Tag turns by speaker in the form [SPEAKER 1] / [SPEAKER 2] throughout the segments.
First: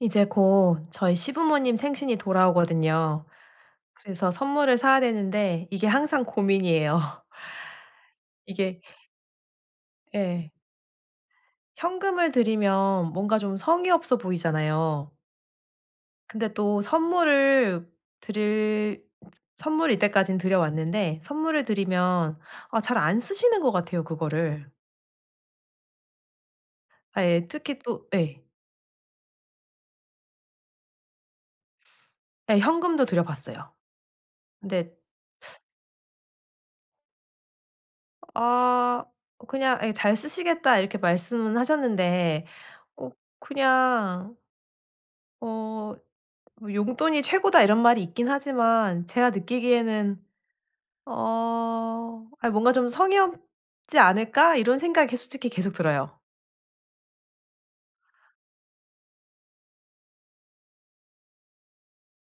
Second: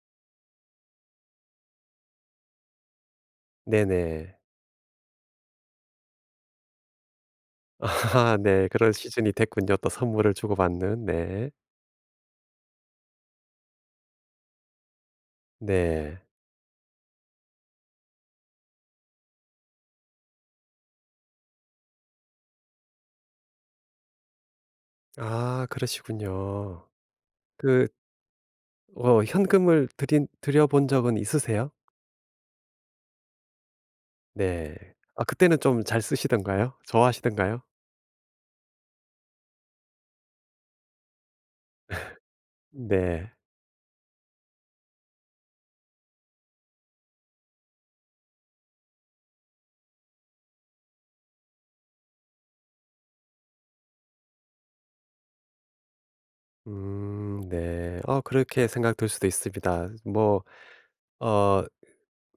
[SPEAKER 1] 이제 곧 저희 시부모님 생신이 돌아오거든요. 그래서
[SPEAKER 2] 네네.
[SPEAKER 1] 선물을 사야 되는데 이게 항상 고민이에요.
[SPEAKER 2] 아 네.
[SPEAKER 1] 이게
[SPEAKER 2] 그런 시즌이 됐군요. 또 선물을
[SPEAKER 1] 예.
[SPEAKER 2] 주고받는. 네.
[SPEAKER 1] 현금을 드리면 뭔가 좀 성의 없어 보이잖아요.
[SPEAKER 2] 네.
[SPEAKER 1] 근데 또 드릴 선물 이때까진 드려왔는데 선물을 드리면 아 잘 안 쓰시는 것 같아요 그거를.
[SPEAKER 2] 아 그러시군요.
[SPEAKER 1] 예 특히
[SPEAKER 2] 그
[SPEAKER 1] 또 예.
[SPEAKER 2] 현금을 드린 드려 본 적은 있으세요?
[SPEAKER 1] 예 현금도 드려 봤어요.
[SPEAKER 2] 네.
[SPEAKER 1] 근데
[SPEAKER 2] 아 그때는 좀 잘 쓰시던가요? 좋아하시던가요?
[SPEAKER 1] 아 그냥 예 "잘 쓰시겠다." 이렇게 말씀은 하셨는데 어
[SPEAKER 2] 네.
[SPEAKER 1] 그냥 어 뭐 "용돈이 최고다." 이런 말이 있긴 하지만 제가 느끼기에는 어 아 뭔가 좀 '성의 없지 않을까?' 이런 생각이 솔직히 계속 들어요.
[SPEAKER 2] 네. 그렇게 생각될 수도 있습니다. 뭐 어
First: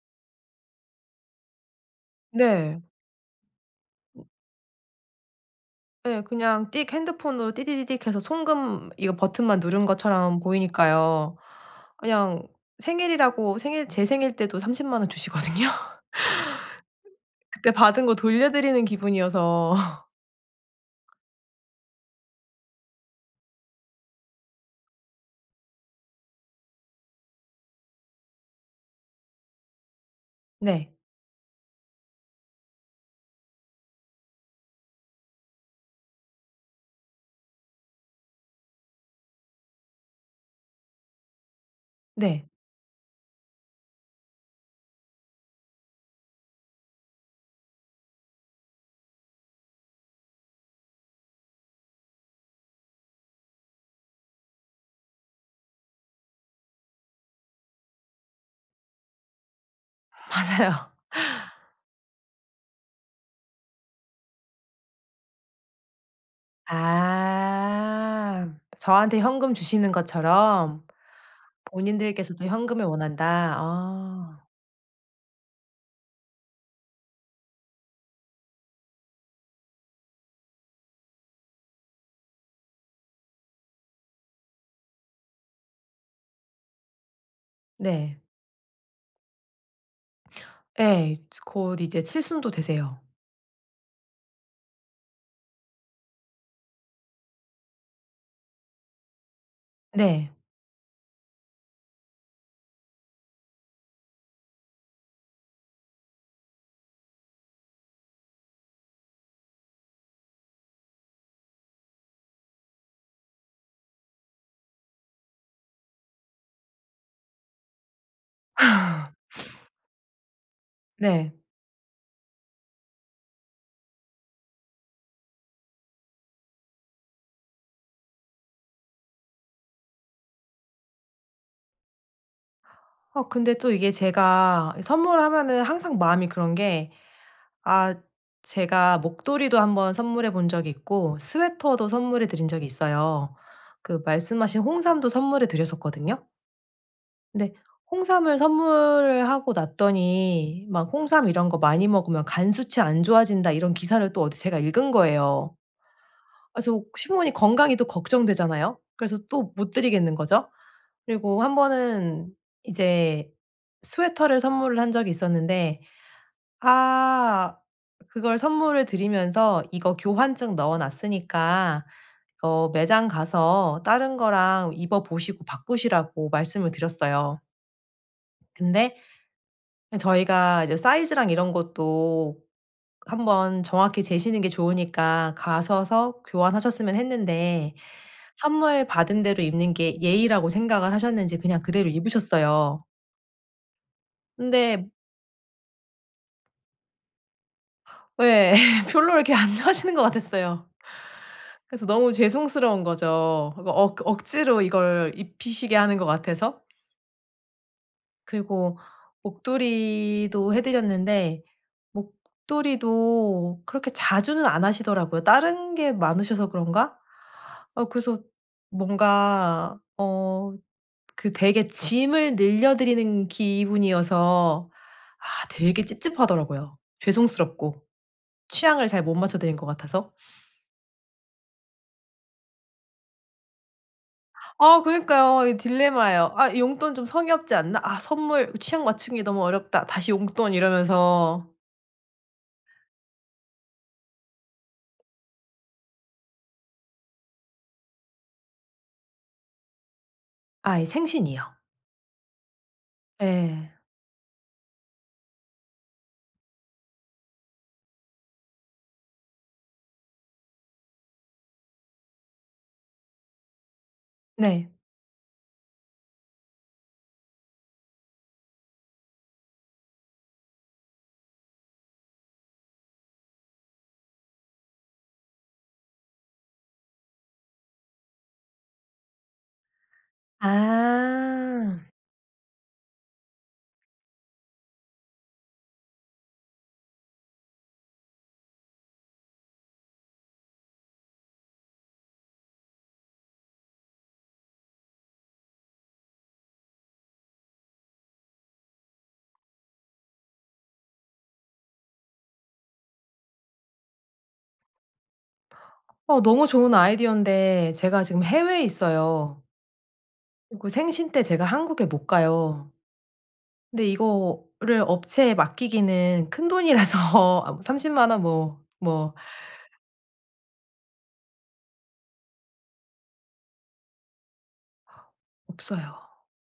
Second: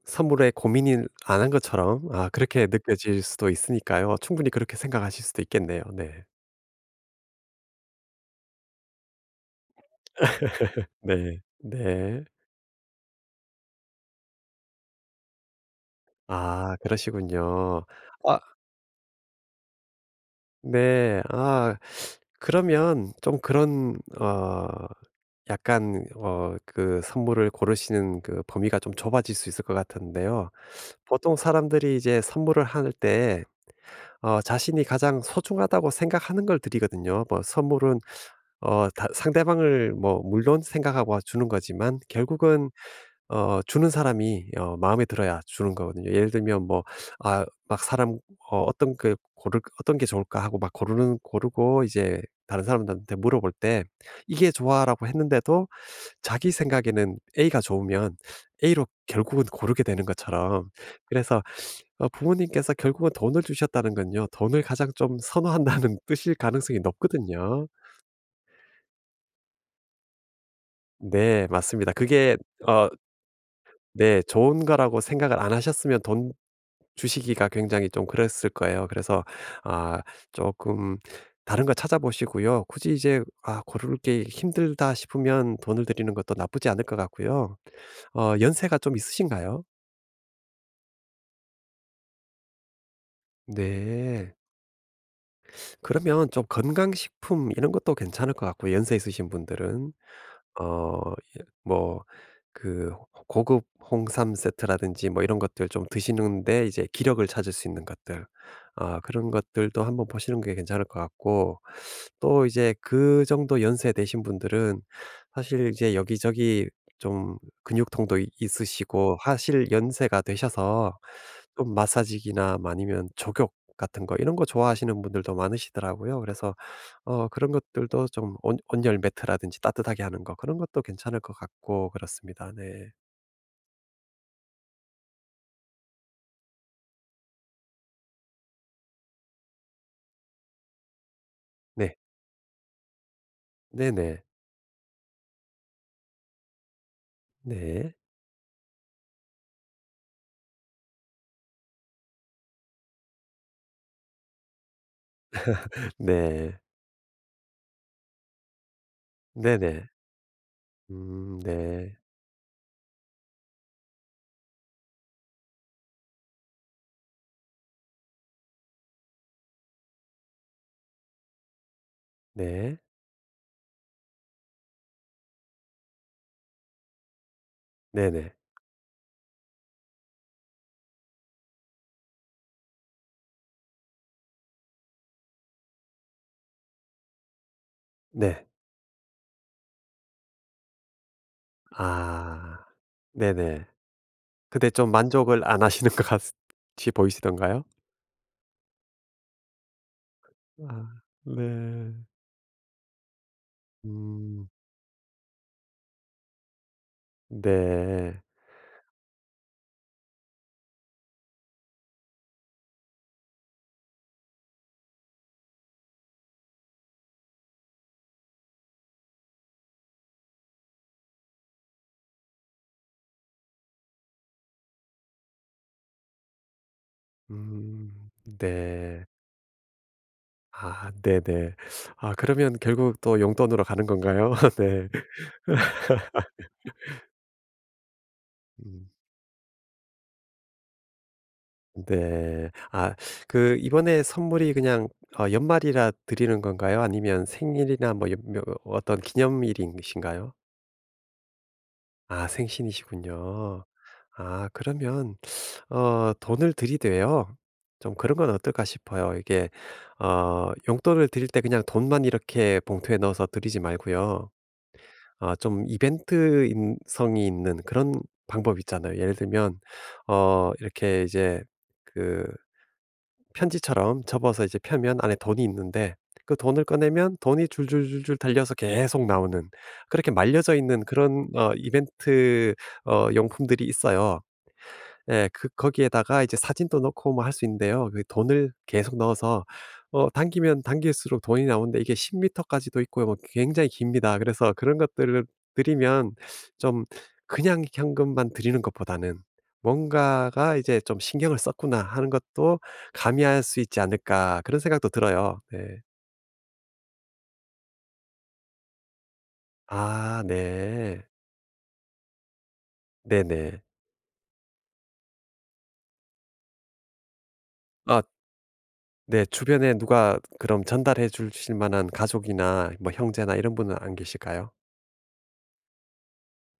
[SPEAKER 2] 선물에 고민을 안 한 것처럼 아 그렇게
[SPEAKER 1] 네.
[SPEAKER 2] 느껴질 수도 있으니까요. 충분히 그렇게 생각하실 수도 있겠네요.
[SPEAKER 1] 네
[SPEAKER 2] 네.
[SPEAKER 1] 그냥 띡 핸드폰으로 띠디디딕 해서 송금 이거 버튼만 누른 것처럼 보이니까요.
[SPEAKER 2] 네. 네.
[SPEAKER 1] 그냥 생일이라고 생일 제 생일 때도 30만 원 주시거든요.
[SPEAKER 2] 아
[SPEAKER 1] 그때
[SPEAKER 2] 그러시군요.
[SPEAKER 1] 받은 거
[SPEAKER 2] 아
[SPEAKER 1] 돌려드리는 기분이어서
[SPEAKER 2] 네. 아 그러면 좀 그런 약간 그 선물을 고르시는 그 범위가 좀 좁아질 수 있을 것 같은데요.
[SPEAKER 1] 네.
[SPEAKER 2] 보통 사람들이 이제 선물을 할 때 자신이 가장 소중하다고 생각하는 걸 드리거든요. 뭐 선물은 다 상대방을 뭐 물론 생각하고 주는 거지만
[SPEAKER 1] 네.
[SPEAKER 2] 결국은 주는 사람이 마음에 들어야 주는 거거든요. 예를 들면 뭐 아 막 사람 어 어떤 그 고를 '어떤 게 좋을까?' 하고 막 고르는 고르고 이제 다른 사람들한테 물어볼 때 "이게 좋아."라고 했는데도 자기 생각에는 A가 좋으면 A로 결국은 고르게 되는 것처럼
[SPEAKER 1] 맞아요.
[SPEAKER 2] 그래서 부모님께서 결국은 돈을 주셨다는 건요. 돈을 가장 좀 선호한다는 뜻일 가능성이 높거든요.
[SPEAKER 1] 아. 저한테 현금 주시는 것처럼?
[SPEAKER 2] 네, 맞습니다. 그게
[SPEAKER 1] 본인들께서도 현금을
[SPEAKER 2] 어
[SPEAKER 1] 원한다.
[SPEAKER 2] 네.
[SPEAKER 1] 아
[SPEAKER 2] 좋은 거라고 생각을 안 하셨으면 돈 주시기가 굉장히 좀 그랬을 거예요. 그래서 아 조금 다른 거 찾아보시고요. 굳이 이제 아 고를 게 힘들다 싶으면 돈을 드리는 것도 나쁘지 않을 것 같고요.
[SPEAKER 1] 네.
[SPEAKER 2] 연세가 좀 있으신가요?
[SPEAKER 1] 예. 곧 이제 칠순도 되세요.
[SPEAKER 2] 네. 그러면 좀 건강식품 이런 것도 괜찮을 것 같고 연세 있으신 분들은.
[SPEAKER 1] 네.
[SPEAKER 2] 어 예 뭐 그 고급 홍삼 세트라든지 뭐 이런 것들 좀 드시는데 이제 기력을 찾을 수 있는 것들, 아 그런 것들도 한번 보시는 게 괜찮을 것 같고, 또 이제 그 정도 연세 되신 분들은 사실 이제 여기저기 좀 근육통도 이 있으시고 하실 연세가 되셔서
[SPEAKER 1] 네.
[SPEAKER 2] 좀 마사지기나 뭐 아니면 족욕 같은 거 이런 거 좋아하시는 분들도 많으시더라고요. 그래서 그런 것들도 좀 온 온열 매트라든지 따뜻하게 하는 거 그런 것도 괜찮을 것 같고 그렇습니다. 네.
[SPEAKER 1] 어 근데 또 이게 제가 선물하면은 항상 마음이 그런 게 아 제가 목도리도 한번 선물해 본 적이 있고 스웨터도
[SPEAKER 2] 네.
[SPEAKER 1] 선물해 드린 적이 있어요. 그
[SPEAKER 2] 네네.
[SPEAKER 1] 말씀하신 홍삼도 선물해 드렸었거든요. 근데
[SPEAKER 2] 네.
[SPEAKER 1] 홍삼을 선물을 하고 났더니 막 "홍삼 이런 거 많이 먹으면 간 수치 안 좋아진다." 이런 기사를 또 어디 제가 읽은 거예요. 아,
[SPEAKER 2] 네.
[SPEAKER 1] 그래서 시부모님 건강이 또 걱정되잖아요. 그래서 또 못
[SPEAKER 2] 네네.
[SPEAKER 1] 드리겠는 거죠. 그리고 한
[SPEAKER 2] 네.
[SPEAKER 1] 번은 이제 스웨터를 선물을 한 적이 있었는데 아 그걸 선물을 드리면서 "이거 교환증 넣어 놨으니까 이거
[SPEAKER 2] 네.
[SPEAKER 1] 매장 가서 다른 거랑 입어 보시고 바꾸시라."고 말씀을 드렸어요.
[SPEAKER 2] 네네.
[SPEAKER 1] 근데 저희가 이제 사이즈랑 이런 것도 한번 정확히 재시는 게 좋으니까 가셔서 교환하셨으면 했는데
[SPEAKER 2] 네.
[SPEAKER 1] 선물 받은 대로 입는 게 예의라고 생각을 하셨는지 그냥 그대로
[SPEAKER 2] 아.
[SPEAKER 1] 입으셨어요.
[SPEAKER 2] 네네. 근데
[SPEAKER 1] 근데
[SPEAKER 2] 좀 만족을 안 하시는 것 같이 보이시던가요?
[SPEAKER 1] 예 별로 이렇게 안 좋아하시는 것 같았어요.
[SPEAKER 2] 아
[SPEAKER 1] 그래서
[SPEAKER 2] 네.
[SPEAKER 1] 너무 죄송스러운 거죠. 그거 억
[SPEAKER 2] 음
[SPEAKER 1] 억지로 이걸 입히시게 하는 것 같아서.
[SPEAKER 2] 네.
[SPEAKER 1] 그리고 목도리도 해 드렸는데 목도리도 그렇게 자주는 안 하시더라고요. 다른 게 많으셔서 그런가? 어 그래서 뭔가 어 그 되게 짐을 늘려 드리는 기분이어서 아 되게 찝찝하더라고요. 죄송스럽고
[SPEAKER 2] 음
[SPEAKER 1] 취향을 잘
[SPEAKER 2] 네.
[SPEAKER 1] 못 맞춰 드린 것 같아서.
[SPEAKER 2] 아 네네. 아 그러면 결국 또 용돈으로 가는 건가요?
[SPEAKER 1] 아
[SPEAKER 2] 네.
[SPEAKER 1] 그니까요. 이 딜레마예요. '아 용돈 좀 성의 없지 않나? 아 선물 취향
[SPEAKER 2] 음.
[SPEAKER 1] 맞추기 너무 어렵다. 다시 용돈.' 이러면서
[SPEAKER 2] 네. 아 그 이번에 선물이 그냥 연말이라 드리는 건가요? 아니면 생일이나 뭐 연 며 어떤 기념일이신가요?
[SPEAKER 1] 아 이 생신이요.
[SPEAKER 2] 아 생신이시군요.
[SPEAKER 1] 네,
[SPEAKER 2] 아 그러면 돈을 드리되요 좀 그런 건 어떨까 싶어요. 이게 용돈을 드릴 때 그냥 돈만 이렇게 봉투에 넣어서 드리지 말고요.
[SPEAKER 1] 네.
[SPEAKER 2] 좀 이벤트 인 성이 있는 그런 방법 있잖아요. 예를 들면 이렇게 그 편지처럼 접어서 이제 펴면 안에 돈이 있는데 그 돈을 꺼내면 돈이 줄줄줄줄 달려서 계속 나오는, 그렇게 말려져 있는 그런
[SPEAKER 1] 아.
[SPEAKER 2] 이벤트 용품들이 있어요. 예. 그 거기에다가 이제 사진도 넣고 뭐 할 수 있는데요. 그 돈을 계속 넣어서 당기면 당길수록 돈이 나오는데 이게 10미터 미터까지도 있고요. 뭐 굉장히 깁니다. 그래서 그런 것들을 드리면 좀 그냥 현금만 드리는 것보다는 '뭔가가 이제 좀 신경을 썼구나.' 하는 것도 가미할 수 있지 않을까, 그런 생각도 들어요. 네.
[SPEAKER 1] 어 너무 좋은 아이디어인데 제가 지금 해외에 있어요.
[SPEAKER 2] 아
[SPEAKER 1] 그리고
[SPEAKER 2] 네.
[SPEAKER 1] 생신 때 제가 한국에 못 가요.
[SPEAKER 2] 네네.
[SPEAKER 1] 근데 이거를 업체에 맡기기는 큰돈이라서 아 뭐 3 0
[SPEAKER 2] 아
[SPEAKER 1] 만원 뭐 뭐
[SPEAKER 2] 네. 주변에 누가 그럼 전달해 주실 만한 가족이나 뭐 형제나 이런 분은 안 계실까요?
[SPEAKER 1] 없어요.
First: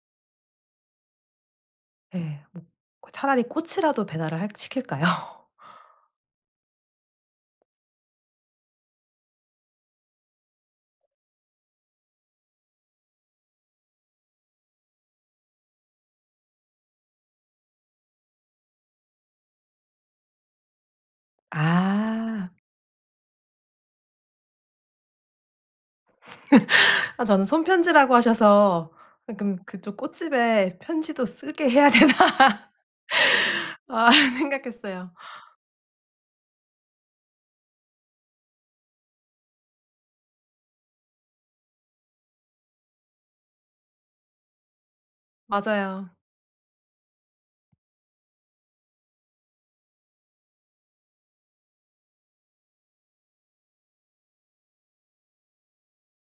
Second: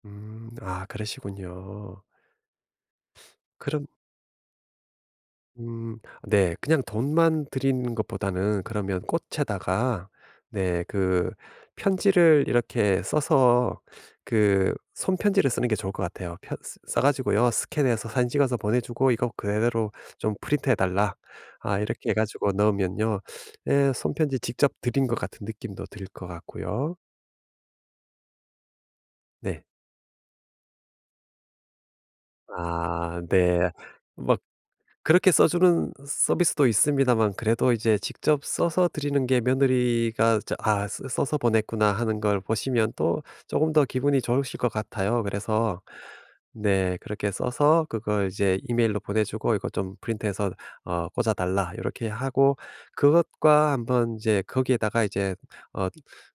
[SPEAKER 2] 음. 아 그러시군요.
[SPEAKER 1] 예. 뭐 그 차라리
[SPEAKER 2] 그럼
[SPEAKER 1] 꽃이라도 배달을 할 시킬까요?
[SPEAKER 2] 네 그냥 돈만 드리는 것보다는 그러면 꽃에다가 네 그 편지를 이렇게 써서, 그 손편지를 쓰는 게 좋을 것 같아요. 펴 쓰 싸 가지고요. 스캔해서 사진 찍어서 보내 주고 "이거 그대로 좀 프린트해 달라." 아 이렇게 해
[SPEAKER 1] 아.
[SPEAKER 2] 가지고 넣으면요. 예 손편지 직접 드린 것 같은 느낌도 들 것 같고요.
[SPEAKER 1] 아 저는 손편지라고 하셔서 아 그럼
[SPEAKER 2] 네.
[SPEAKER 1] 그쪽 꽃집에 편지도 쓰게 해야 되나
[SPEAKER 2] 아 네.
[SPEAKER 1] 아
[SPEAKER 2] 뭐
[SPEAKER 1] 생각했어요.
[SPEAKER 2] 그렇게 써주는 서비스도 있습니다만 그래도 이제 직접 써서 드리는 게 며느리가 '아 쓰 써서 보냈구나.' 하는 걸 보시면 또 조금 더 기분이 좋으실 것 같아요. 그래서
[SPEAKER 1] 맞아요.
[SPEAKER 2] 네 그렇게 써서 그걸 이제 이메일로 보내주고 "이거 좀 프린트해서 꽂아 달라." 이렇게 하고 그것과 한번 이제 거기에다가 이제 어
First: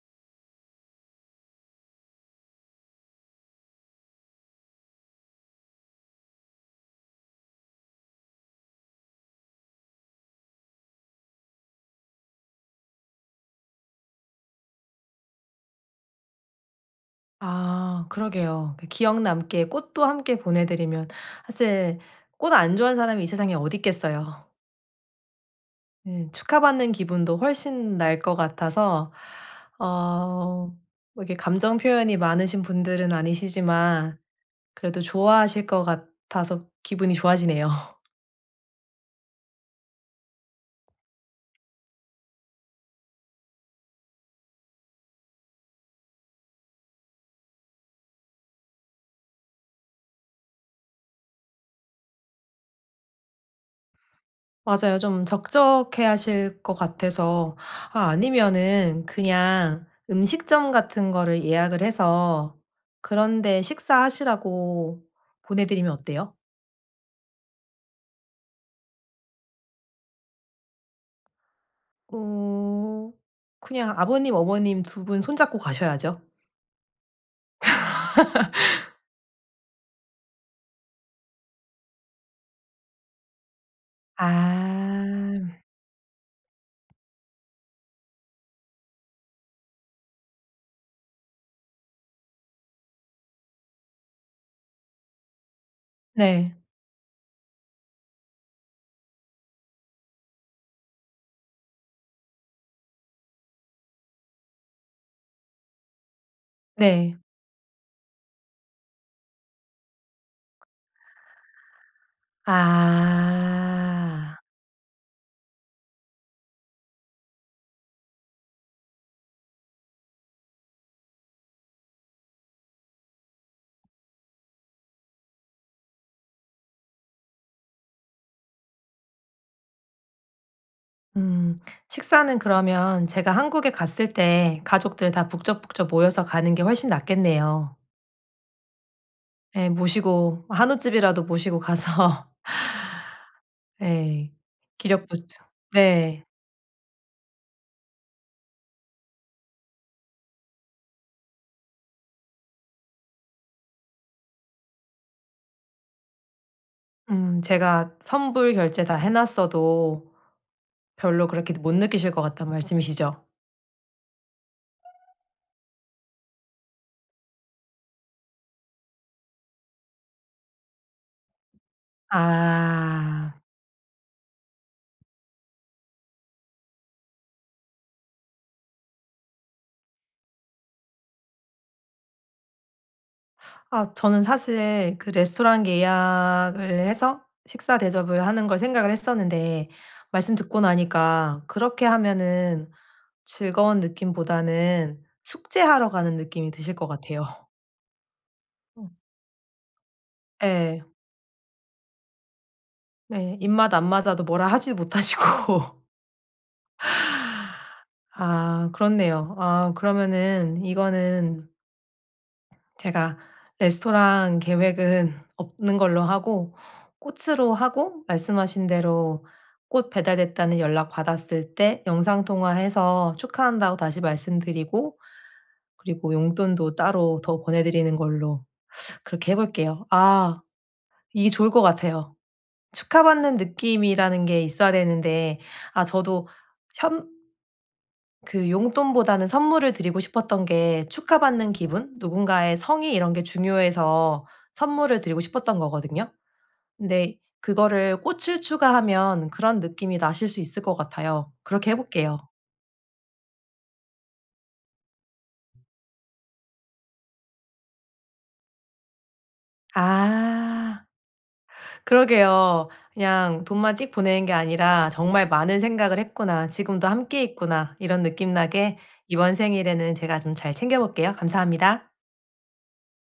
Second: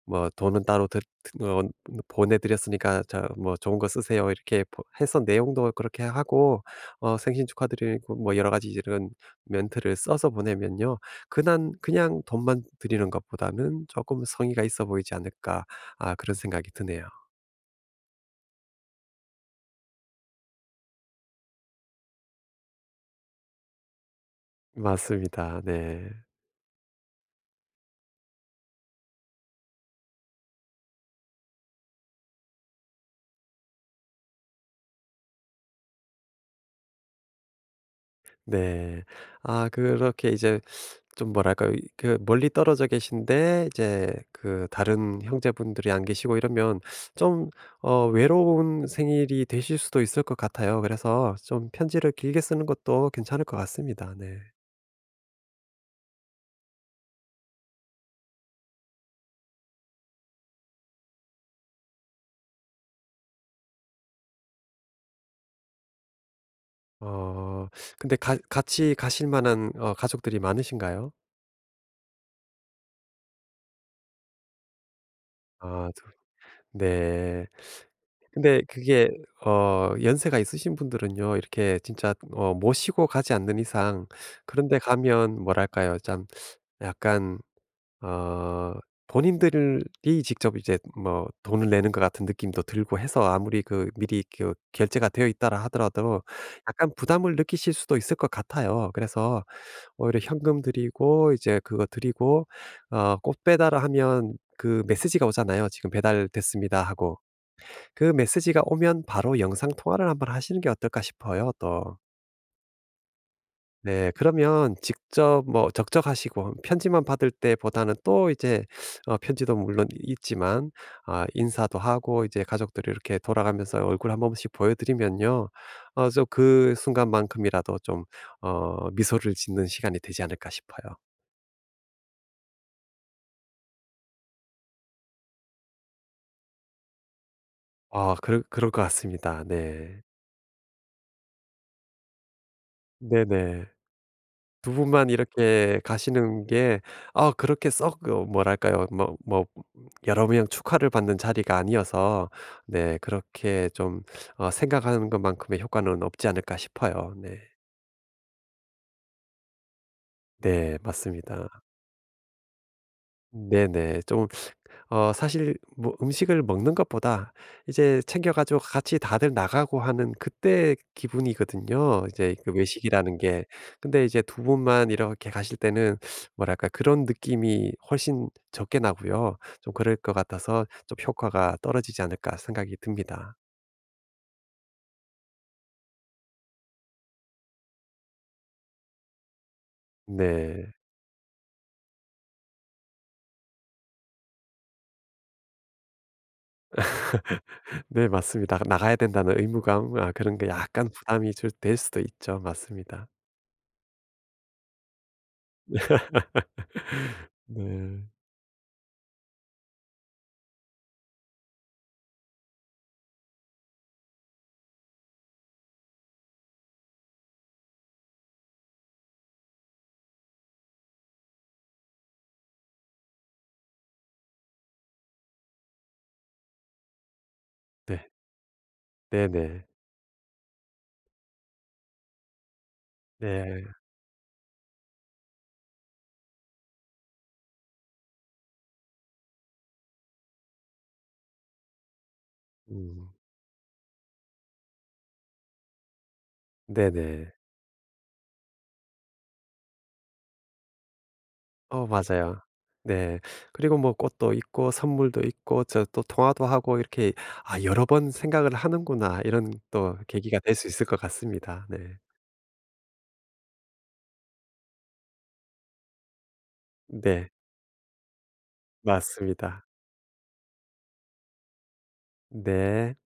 [SPEAKER 2] 뭐 "돈은 따로 드 드 어 보내 드렸으니까 자 뭐 좋은 거 쓰세요." 이렇게 보 해서 내용도 그렇게 하고 생신 축하드리고 뭐 여러 가지 이런 멘트를 써서 보내면요. 그난 그냥 돈만 드리는 것보다는 '조금 성의가 있어 보이지 않을까.' 아 그런 생각이 드네요.
[SPEAKER 1] 아 그러게요. 그 기억 남게 꽃도 함께 보내 드리면 사실 꽃 안 좋아하는 사람이 이 세상에 어디 있겠어요.
[SPEAKER 2] 맞습니다. 네.
[SPEAKER 1] 예 축하받는 기분도 훨씬 날 것 같아서 어 뭐 이렇게 감정 표현이 많으신 분들은 아니시지만 그래도 좋아하실 것 같아서 기분이 좋아지네요.
[SPEAKER 2] 네. 아 그렇게 이제 좀 뭐랄까요? 그 멀리 떨어져 계신데 이제 그 다른 형제분들이 안 계시고 이러면 좀 외로운 생일이 되실 수도 있을 것 같아요. 그래서 좀 편지를 길게 쓰는 것도 괜찮을 것 같습니다. 네.
[SPEAKER 1] 맞아요. 좀 적적해 하실 것 같아서 아 아니면은 그냥 음식점 같은 거를 예약을 해서 그런 데 식사하시라고 보내 드리면 어때요?
[SPEAKER 2] 어. 근데 가 같이 가실 만한 가족들이 많으신가요?
[SPEAKER 1] 어 그냥 아버님, 어머님 두 분 손잡고
[SPEAKER 2] 아 두
[SPEAKER 1] 가셔야죠.
[SPEAKER 2] 네. 근데 그게 연세가 있으신 분들은요 이렇게 진짜 모시고 가지 않는 이상 그런 데 가면
[SPEAKER 1] 아.
[SPEAKER 2] 뭐랄까요? 참 약간 어 본인들이 직접 이제 뭐 돈을 내는 것 같은 느낌도 들고 해서 아무리 그 미리 그 결제가 되어 있다라 하더라도
[SPEAKER 1] 네.
[SPEAKER 2] 약간 부담을 느끼실 수도 있을 것 같아요. 그래서 오히려 현금 드리고 이제 그거 드리고 꽃 배달을 하면 그 메시지가 오잖아요. "지금 배달됐습니다." 하고.
[SPEAKER 1] 네.
[SPEAKER 2] 그 메시지가 오면 바로 영상 통화를 한번 하시는 게 어떨까 싶어요 또. 네.
[SPEAKER 1] 아.
[SPEAKER 2] 그러면 직접 뭐 적적하시고 편지만 받을 때보다는 또 이제 편지도 물론 있지만 아 인사도 하고 이제 가족들이 이렇게 돌아가면서 얼굴 한 번씩 보여 드리면요. 그 순간만큼이라도 좀 미소를 짓는 시간이 되지 않을까 싶어요.
[SPEAKER 1] 음. 식사는 그러면 제가 한국에 갔을 때 가족들 다 북적북적 모여서 가는 게 훨씬 낫겠네요.
[SPEAKER 2] 아 그럴 것 같습니다.
[SPEAKER 1] 예.
[SPEAKER 2] 네.
[SPEAKER 1] 모시고 한우집이라도 모시고 가서
[SPEAKER 2] 네네.
[SPEAKER 1] 예.
[SPEAKER 2] 두 분만
[SPEAKER 1] 기력 보충
[SPEAKER 2] 이렇게
[SPEAKER 1] 네.
[SPEAKER 2] 가시는 게 아 그렇게 썩 뭐랄까요? 여러 명 축하를 받는 자리가 아니어서 네 그렇게 좀 생각하는 것만큼의 효과는 없지 않을까 싶어요. 네.
[SPEAKER 1] 제가 선불 결제 다 해 놨어도
[SPEAKER 2] 네
[SPEAKER 1] 별로
[SPEAKER 2] 맞습니다.
[SPEAKER 1] 그렇게 못 느끼실 것 같다는 말씀이시죠?
[SPEAKER 2] 네네. 좀 사실 뭐 음식을 먹는 것보다 이제 챙겨 가지고 같이 다들 나가고 하는 그때 기분이거든요, 이제 그 외식이라는
[SPEAKER 1] 아.
[SPEAKER 2] 게. 근데 이제 두 분만 이렇게 가실 때는 뭐랄까 그런 느낌이 훨씬 적게 나고요. 좀 그럴 것 같아서 좀 '효과가 떨어지지 않을까.' 생각이 듭니다.
[SPEAKER 1] 아 저는 사실 그 레스토랑 예약을 해서 식사 대접을 하는 걸 생각을 했었는데 말씀 듣고
[SPEAKER 2] 네.
[SPEAKER 1] 나니까 그렇게 하면은 즐거운 느낌보다는 숙제하러 가는 느낌이 드실 것 같아요.
[SPEAKER 2] 네 맞습니다.
[SPEAKER 1] 음.
[SPEAKER 2] 나가야 된다는 의무감 아 그런 게
[SPEAKER 1] 예.
[SPEAKER 2] 약간 부담이 좀 될 수도 있죠. 맞습니다.
[SPEAKER 1] 네. 입맛 안 맞아도 뭐라 하지 못하시고.
[SPEAKER 2] 네.
[SPEAKER 1] 아 그렇네요. 아 그러면은 이거는 제가 레스토랑 계획은 없는 걸로 하고 꽃으로 하고 말씀하신 대로 꽃 배달됐다는 연락 받았을 때 영상 통화해서 축하한다고 다시 말씀드리고 그리고 용돈도 따로 더 보내 드리는
[SPEAKER 2] 네.
[SPEAKER 1] 걸로 그렇게 해
[SPEAKER 2] 네네.
[SPEAKER 1] 볼게요. 아 이게 좋을 것 같아요. 축하받는
[SPEAKER 2] 네.
[SPEAKER 1] 느낌이라는 게 있어야 되는데 아 저도 현 그 용돈보다는 선물을 드리고 싶었던 게 축하받는 기분, 누군가의 성의
[SPEAKER 2] 음.
[SPEAKER 1] 이런 게 중요해서 선물을 드리고 싶었던 거거든요. 근데
[SPEAKER 2] 네네.
[SPEAKER 1] 그거를 꽃을 추가하면 그런 느낌이 나실 수 있을 것 같아요. 그렇게 해
[SPEAKER 2] 어
[SPEAKER 1] 볼게요.
[SPEAKER 2] 맞아요. 네. 그리고 뭐 꽃도 있고 선물도 있고 저 또 통화도 하고 이렇게 '아 여러 번 생각을 하는구나.' 이런 또 계기가 될 수
[SPEAKER 1] 아.
[SPEAKER 2] 있을 것 같습니다. 네.
[SPEAKER 1] 그러게요. 그냥 돈만 띡 보내는 게 아니라 '정말 많은 생각을 했구나. 지금도 함께
[SPEAKER 2] 네.
[SPEAKER 1] 있구나.' 이런 느낌 나게 이번
[SPEAKER 2] 맞습니다.
[SPEAKER 1] 생일에는 제가 좀 잘 챙겨 볼게요. 감사합니다.
[SPEAKER 2] 네.